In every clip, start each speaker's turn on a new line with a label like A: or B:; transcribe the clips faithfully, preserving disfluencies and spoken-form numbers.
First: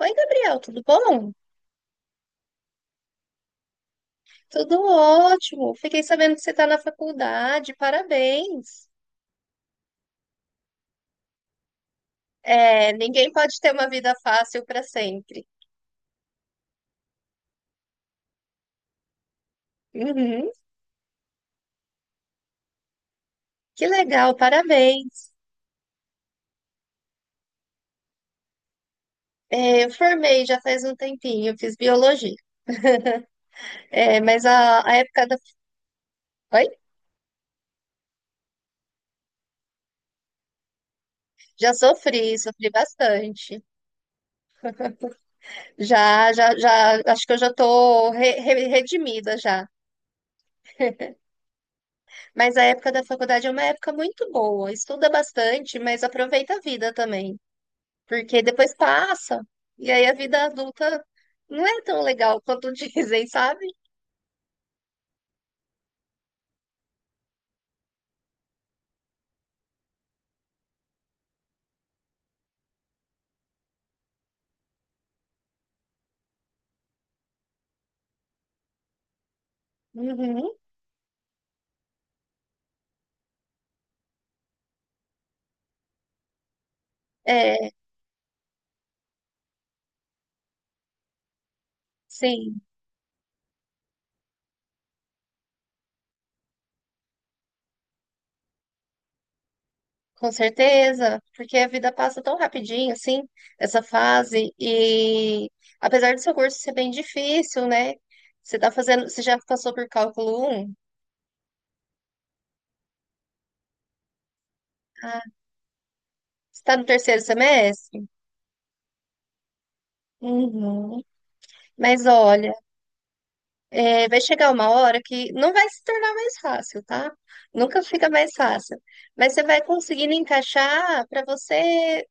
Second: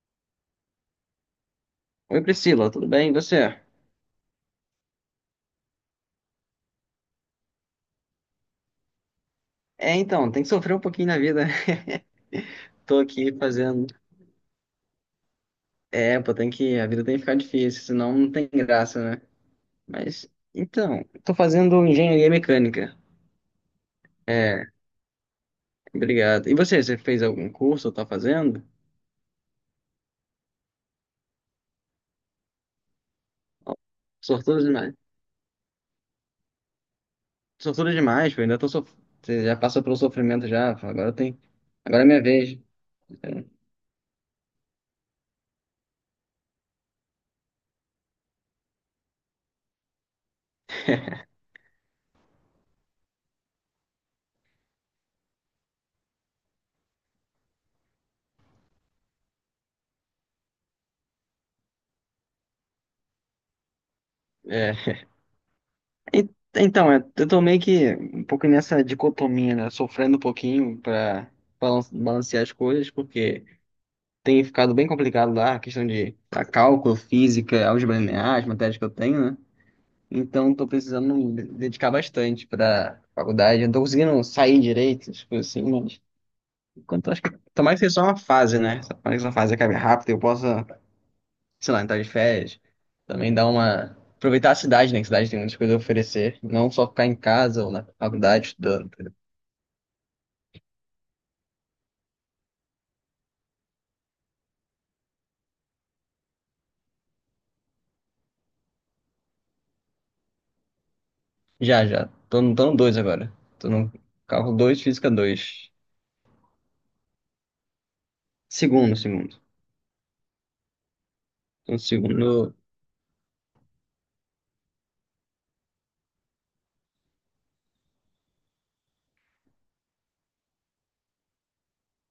A: Oi, Gabriel, tudo bom?
B: Oi, Priscila, tudo bem? E você?
A: Tudo ótimo. Fiquei sabendo que você está na faculdade, parabéns.
B: É, então, tem que sofrer um pouquinho na vida.
A: É,
B: Tô
A: ninguém
B: aqui
A: pode ter
B: fazendo.
A: uma vida fácil para sempre.
B: É, pô, tem que. A vida tem que ficar difícil, senão não tem graça, né? Mas,
A: Uhum,
B: então, tô fazendo engenharia mecânica.
A: que legal,
B: É,
A: parabéns.
B: obrigado. E você, você fez algum curso ou tá fazendo?
A: É, eu formei já faz um tempinho, fiz biologia.
B: Ó.
A: É, mas
B: Sortudo
A: a, a
B: demais.
A: época da. Oi?
B: Sortudo demais, pô, ainda tô sof... Você já passou pelo sofrimento já, agora tem.
A: Já
B: Agora é minha
A: sofri,
B: vez.
A: sofri bastante. Já, já, já, acho que eu já estou redimida já. Mas a época da faculdade é uma época muito boa. Estuda bastante, mas aproveita a vida também, porque depois passa. E aí a vida adulta não é tão legal quanto dizem, sabe?
B: É. E- Então, eu eu tô meio que um pouco nessa dicotomia, né? Sofrendo um pouquinho pra balan- balancear as coisas, porque tem ficado bem complicado lá a questão de a cálculo, física, álgebra linear, as matérias que eu tenho, né?
A: Uhum.
B: Então, tô precisando me dedicar bastante pra faculdade. Eu não tô conseguindo sair direito, tipo assim, mas enquanto eu acho que
A: É,
B: tomara que seja só uma fase, né? Tomara que essa fase acabe rápido e eu possa, sei lá, entrar de
A: sim,
B: férias. Também dar uma. Aproveitar a cidade, né? Que a cidade tem muitas coisas a oferecer. Não só ficar em casa ou na faculdade estudando, entendeu?
A: com certeza, porque a vida passa tão rapidinho, assim, essa fase, e apesar do seu curso ser bem difícil, né? Você tá fazendo, você já passou por cálculo um.
B: Já, já. Tô no, tô no dois agora. Tô no cálculo dois, física
A: Ah,
B: dois.
A: você tá no terceiro semestre?
B: Segundo, segundo.
A: Uhum.
B: Tô no
A: Mas olha,
B: segundo.
A: é, vai chegar uma hora que não vai se tornar mais fácil, tá? Nunca fica mais fácil. Mas você vai conseguindo encaixar para você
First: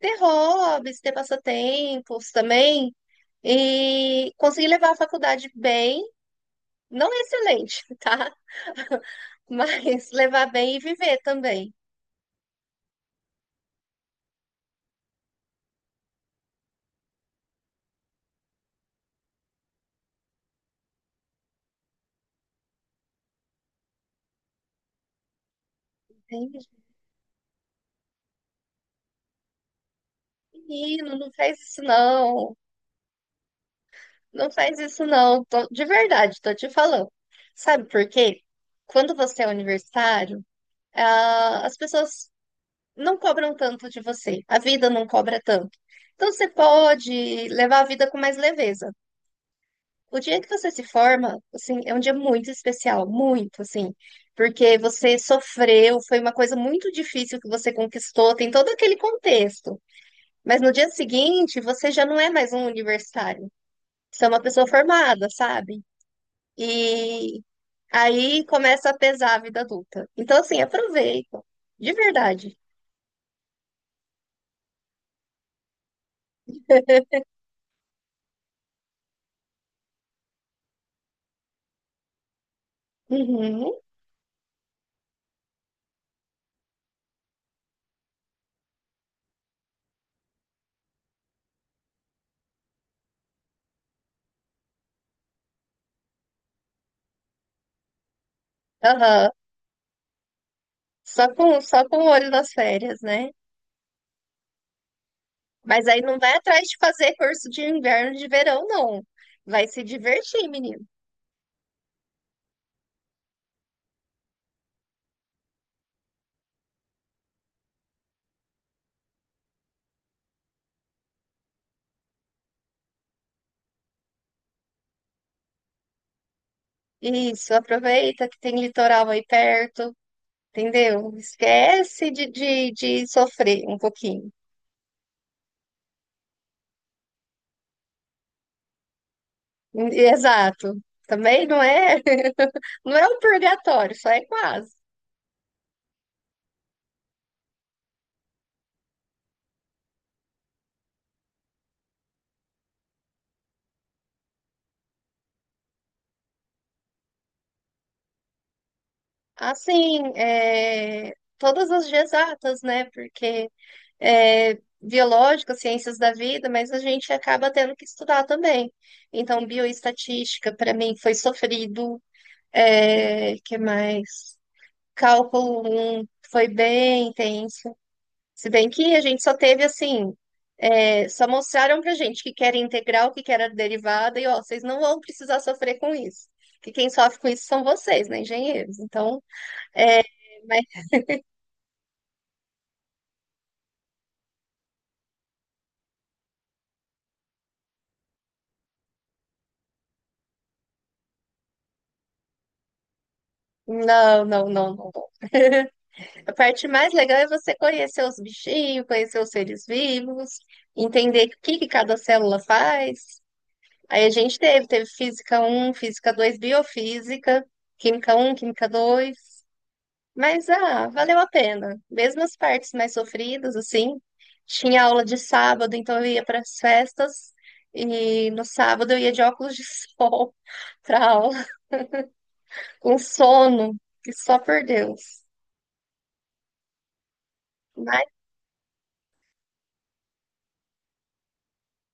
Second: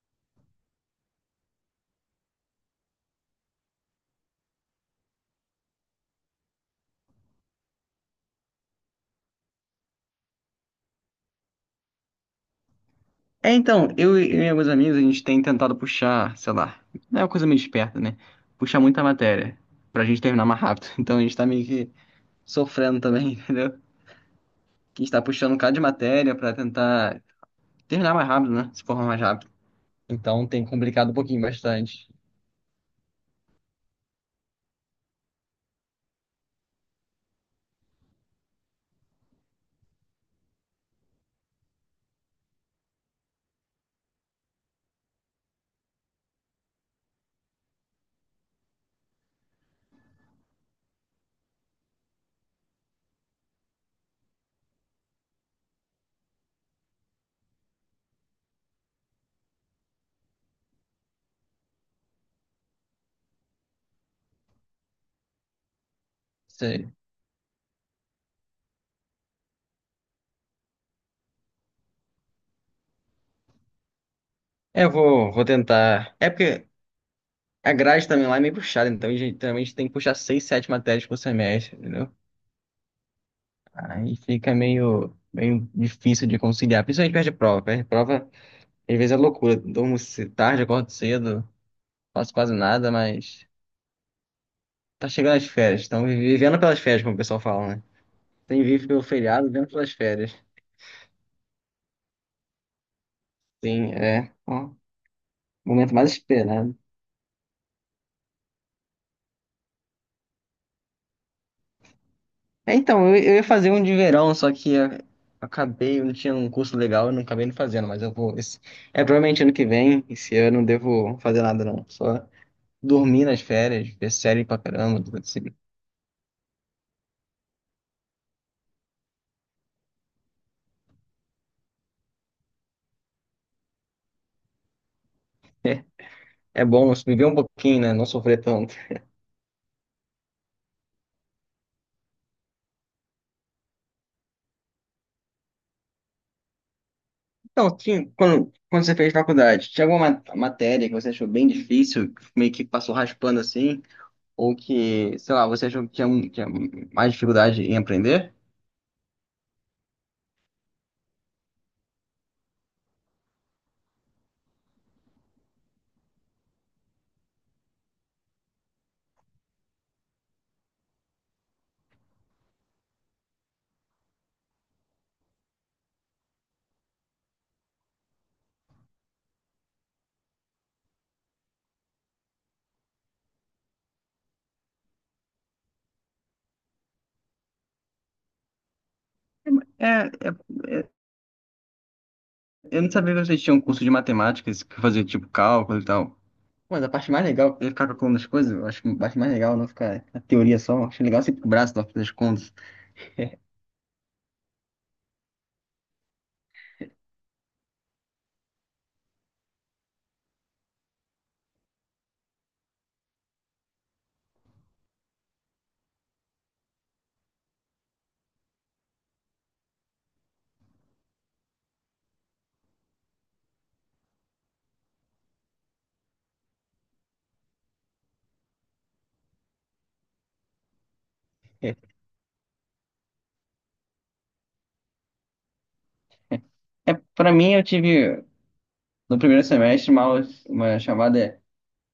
A: ter hobbies, ter passatempos também e conseguir levar a faculdade bem, não é excelente, tá? Mas levar bem e viver também.
B: É, então, eu e eu e alguns amigos, a gente tem tentado puxar, sei lá. Não é uma coisa meio esperta, né? Puxar muita matéria. Pra gente terminar mais rápido. Então a gente tá meio que sofrendo também, entendeu? Que a gente tá puxando um bocado de matéria pra
A: Entende?
B: tentar terminar mais rápido, né? Se formar mais rápido. Então tem complicado um
A: Menino, não
B: pouquinho
A: faz isso
B: bastante.
A: não. Não faz isso não. Tô- de verdade, tô te falando. Sabe por quê? Quando você é universitário, ah, as pessoas não cobram tanto de você. A vida não cobra tanto. Então você pode levar a vida com mais leveza. O dia que você se forma, assim, é um dia muito especial, muito, assim, porque você sofreu, foi uma coisa muito difícil que você conquistou, tem todo aquele contexto. Mas no dia seguinte, você já não é mais um universitário. Você é uma pessoa formada, sabe?
B: Sei.
A: E aí começa a pesar a vida adulta. Então, assim, aproveita, de verdade.
B: É, eu vou, vou tentar. É porque a grade também lá é meio puxada, então a gente geralmente tem que puxar seis, sete matérias por semestre, entendeu?
A: Uhum,
B: Aí fica meio, meio difícil de conciliar, principalmente perto de prova. Perto de prova, às vezes é loucura. Durmo ce- tarde, acordo cedo, faço quase nada, mas tá chegando as férias. Estão vivendo pelas férias, como o pessoal fala, né? Tem vivo pelo
A: aham.
B: feriado, vivendo pelas férias.
A: Só com, só com o olho das férias, né?
B: Sim, é o
A: Mas
B: momento
A: aí
B: mais
A: não vai atrás
B: esperado.
A: de fazer curso de inverno, de verão, não. Vai se divertir, menino.
B: É, então, eu, eu ia fazer um de verão, só que a- acabei, eu não tinha um curso legal, eu não acabei não fazendo, mas eu vou. Esse, é provavelmente ano que vem, esse ano eu não devo fazer nada, não. Só dormir nas férias, ver série pra caramba, tudo assim.
A: Isso, aproveita que tem litoral aí perto, entendeu? Esquece de, de, de sofrer um pouquinho.
B: É bom viver um pouquinho, né? Não sofrer tanto.
A: Exato. Também não é, não é um purgatório, só é quase.
B: Então, tinha, quando, quando você fez faculdade, tinha alguma ma- matéria que você achou bem difícil, meio que passou raspando assim? Ou que, sei lá, você achou que tinha, um- tinha mais dificuldade em aprender?
A: Assim, é, todas as exatas, né? Porque é, biológica, ciências da vida, mas a gente acaba tendo que estudar também. Então, bioestatística, para mim, foi sofrido. É, que mais? Cálculo um foi bem intenso. Se bem que a gente só teve assim, é, só mostraram pra gente que que era integral, que que era derivada, e ó, vocês não vão precisar sofrer com isso. Que quem sofre com isso são vocês, né, engenheiros? Então,
B: É,
A: é, mas
B: é, Eu não sabia que vocês tinham um curso de matemáticas que fazia tipo cálculo e tal. Mas a parte mais legal é ficar calculando as coisas. Eu acho que a parte mais legal é não ficar na teoria só. Eu acho legal sempre com o braço na hora das contas.
A: não, não, não, não. Não. A parte mais legal é você conhecer os bichinhos, conhecer os seres vivos, entender o que que cada célula faz. Aí a gente teve, teve física um, física dois, biofísica, química um, química dois. Mas ah, valeu a pena. Mesmo as partes mais sofridas, assim, tinha aula de sábado, então eu ia para as festas e no sábado eu ia de óculos de sol para aula,
B: É,
A: com sono, e só por Deus.
B: é, Pra mim, eu
A: Mas
B: tive no primeiro semestre uma, aula- uma chamada é,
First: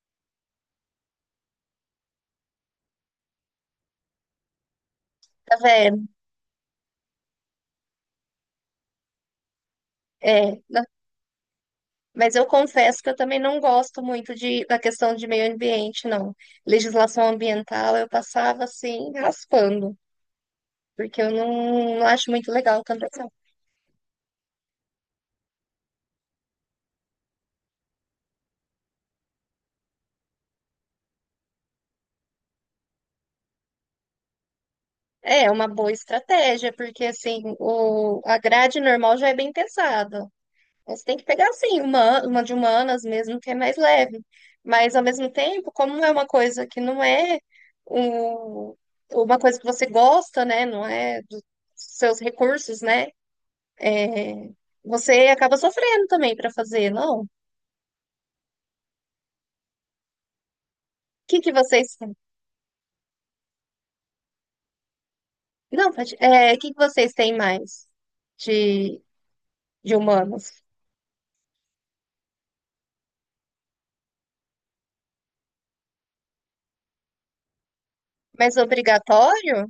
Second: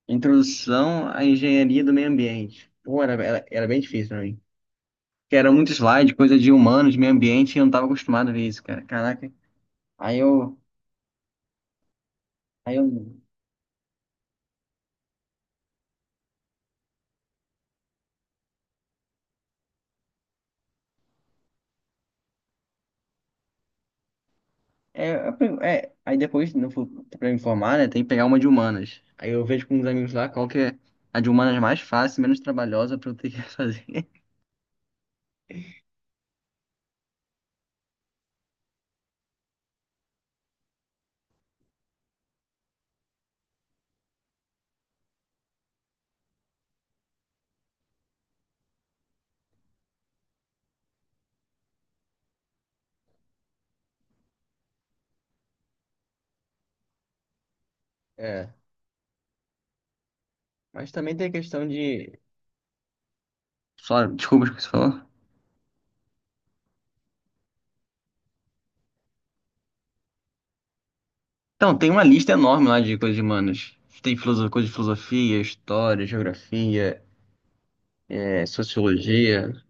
B: Introdução à Engenharia do Meio Ambiente. Pô, era, era, era bem difícil pra mim. Porque era
A: tá
B: muito
A: vendo?
B: slide, coisa de humanos, meio ambiente, e eu não tava acostumado a ver isso, cara. Caraca. Aí eu,
A: É, mas eu
B: aí eu
A: confesso que eu também não gosto muito de, da questão de meio ambiente, não. Legislação ambiental eu passava assim, raspando, porque eu não, não acho muito legal tanto assim.
B: É, a prim- é, aí depois, no, fu- pra me informar, né, tem que pegar uma de humanas. Aí eu vejo com uns amigos lá qual que é a de humanas mais fácil, menos trabalhosa pra eu ter que fazer.
A: É uma boa estratégia, porque assim, o, a grade normal já é bem pesada. Você tem que pegar assim, uma, uma de humanas mesmo, que é mais leve. Mas ao mesmo tempo, como é uma coisa que não é um, uma coisa que você gosta, né? Não é dos seus recursos, né? É, você acaba sofrendo também para fazer, não? O
B: É, mas também tem a
A: que que
B: questão
A: vocês
B: de...
A: têm?
B: Só, desculpa, esqueci de falar.
A: Não, pode- é, o que que vocês têm mais de, de humanos?
B: Então, tem uma lista enorme lá de coisas de humanas. Tem filoso- coisa de filosofia, história, geografia, é,
A: Mais
B: sociologia.
A: obrigatório?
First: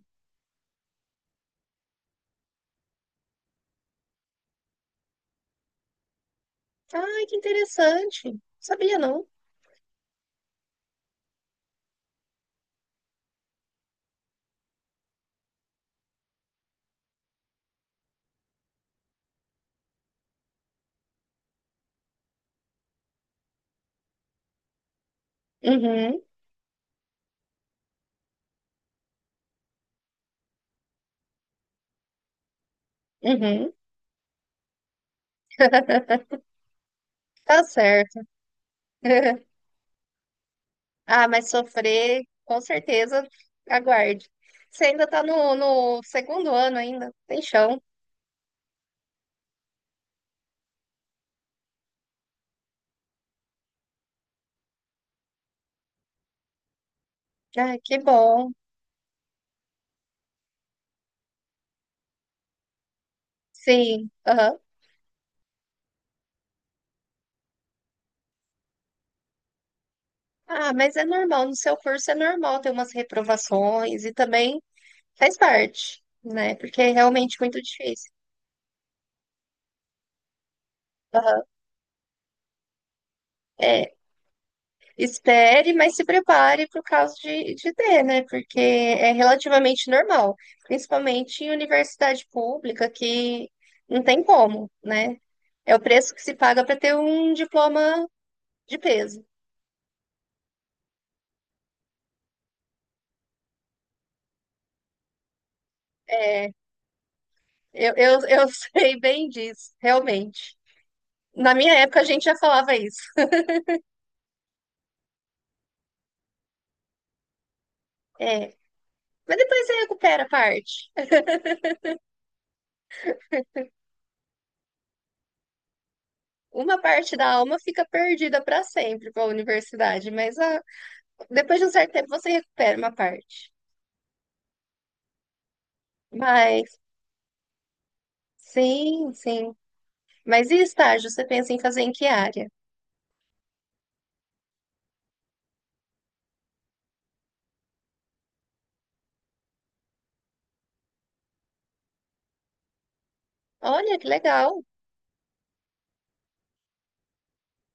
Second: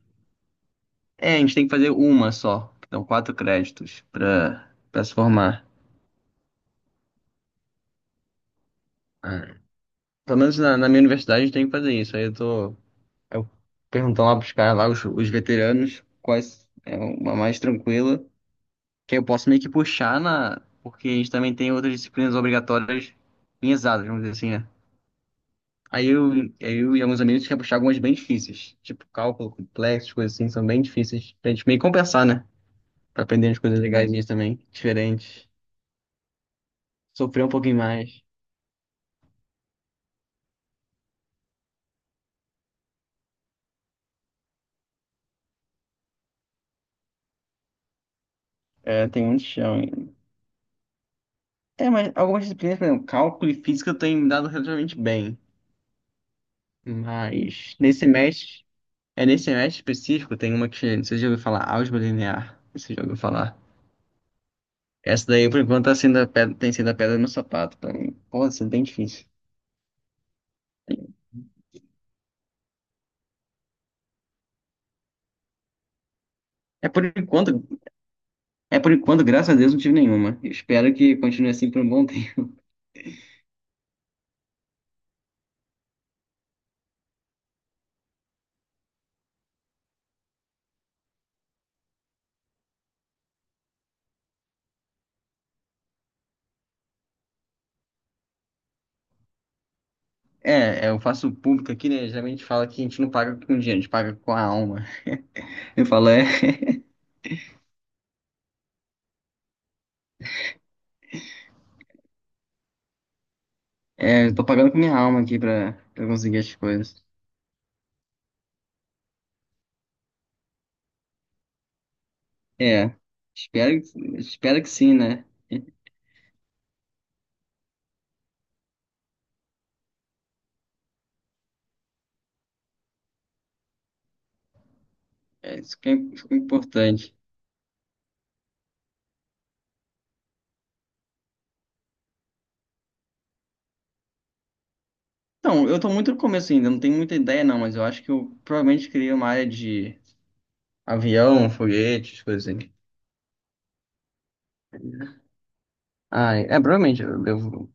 B: É, a gente tem que fazer uma só. Então, quatro créditos pra, pra se formar.
A: Ai, que interessante. Sabia não.
B: Ah. Pelo menos na, na minha universidade a gente tem que fazer isso. Aí eu tô... Eu perguntando lá pros caras lá, os, os veteranos, quais é uma mais tranquila, que eu posso meio que puxar na. Porque a gente também tem outras disciplinas obrigatórias em exatas, vamos dizer assim, né? Aí
A: Uhum,
B: eu, eu e alguns amigos quer puxar algumas bem difíceis, tipo cálculo complexo, coisas assim, são bem difíceis pra gente meio que compensar, né? Pra aprender umas
A: uhum.
B: coisas legais também, diferentes, sofrer um
A: Tá
B: pouquinho mais.
A: certo. Ah, mas sofrer, com certeza, aguarde. Você ainda tá no, no segundo ano ainda, tem chão.
B: É, tem muito chão ainda. É, mas algumas disciplinas, por exemplo, cálculo e física eu tenho me dado relativamente bem. Mas
A: Ah, que
B: nesse
A: bom.
B: semestre. É nesse semestre específico, tem uma que você já ouviu falar, álgebra linear. Você já ouviu falar?
A: Sim, aham.
B: Essa daí, por enquanto, tá sendo a pedra, tem sido a pedra no sapato pra mim. Pô, isso é bem difícil.
A: Ah, mas é normal, no seu curso é normal ter umas reprovações e também faz parte, né? Porque
B: É
A: é
B: por
A: realmente
B: enquanto,
A: muito difícil.
B: é por enquanto, graças a Deus, não tive nenhuma. Eu espero que
A: Aham.
B: continue assim por um bom tempo.
A: É, espere, mas se prepare para o caso de, de ter, né? Porque é relativamente normal, principalmente em universidade pública, que não tem como, né? É o preço que se paga para ter um diploma de peso.
B: É, é, eu faço público aqui, né? Geralmente fala que a gente não paga com dinheiro, a gente paga com a alma. Eu falo, é,
A: É, Eu, eu, eu sei bem disso, realmente. Na minha época a gente já falava isso.
B: é, eu tô pagando com minha alma aqui pra, pra conseguir as coisas.
A: É, mas depois você recupera a parte.
B: É, espero, que- espero que sim, né?
A: Uma parte da alma fica perdida para sempre para a universidade, mas ah, depois de um certo tempo você recupera uma parte.
B: É, isso que é, isso que é
A: Mas
B: importante.
A: sim, sim. Mas e estágio? Você pensa em fazer em que área?
B: Então, eu tô muito no começo ainda, não tenho muita ideia não, mas eu acho que eu provavelmente queria uma área de avião, foguetes, coisas assim.
A: Olha que legal.
B: Ah, é, provavelmente eu devo...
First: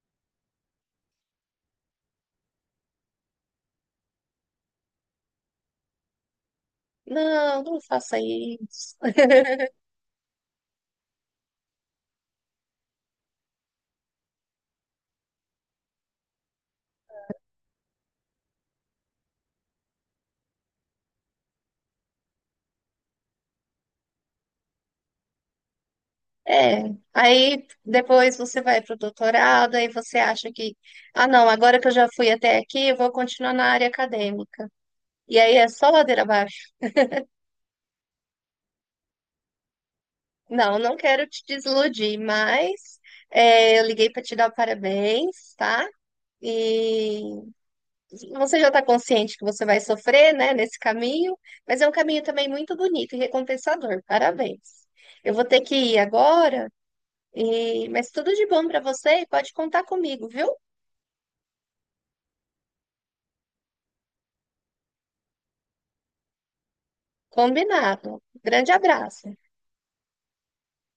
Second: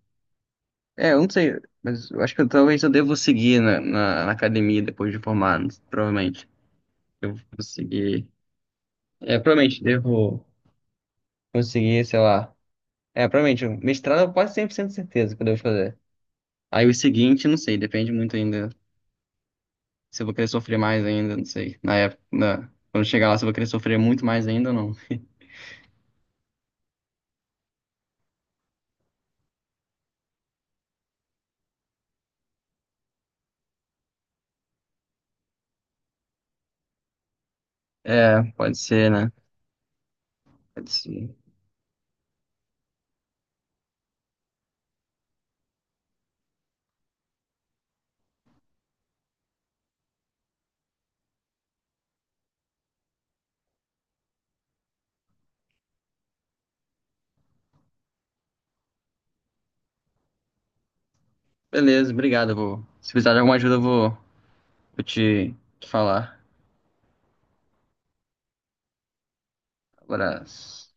B: É, eu não sei, mas eu acho que eu- talvez eu devo seguir na, na, na academia depois de formado, provavelmente. Eu vou
A: Não, não faça
B: seguir.
A: isso.
B: É, provavelmente devo conseguir, sei lá... É, provavelmente, mestrado eu quase cem por cento certeza que eu devo fazer. Aí o seguinte, não sei, depende muito ainda. Se eu vou querer sofrer mais ainda, não sei. Na época, na- quando chegar lá, se eu vou querer sofrer muito mais ainda ou não.
A: É, aí depois você vai para o doutorado, aí você acha que, ah, não, agora que eu já fui até aqui, eu vou continuar na área acadêmica. E aí é só ladeira abaixo.
B: É, pode ser, né?
A: Não,
B: Pode
A: não quero
B: ser.
A: te desiludir, mas é, eu liguei para te dar parabéns, tá? E você já está consciente que você vai sofrer, né, nesse caminho, mas é um caminho também muito bonito e recompensador. Parabéns. Eu vou ter que ir agora, e... mas tudo de bom para você e pode contar comigo, viu?
B: Beleza, obrigado. Eu vou... Se precisar de alguma ajuda, eu vou, vou te te falar.
A: Combinado. Grande abraço.
B: Abraço.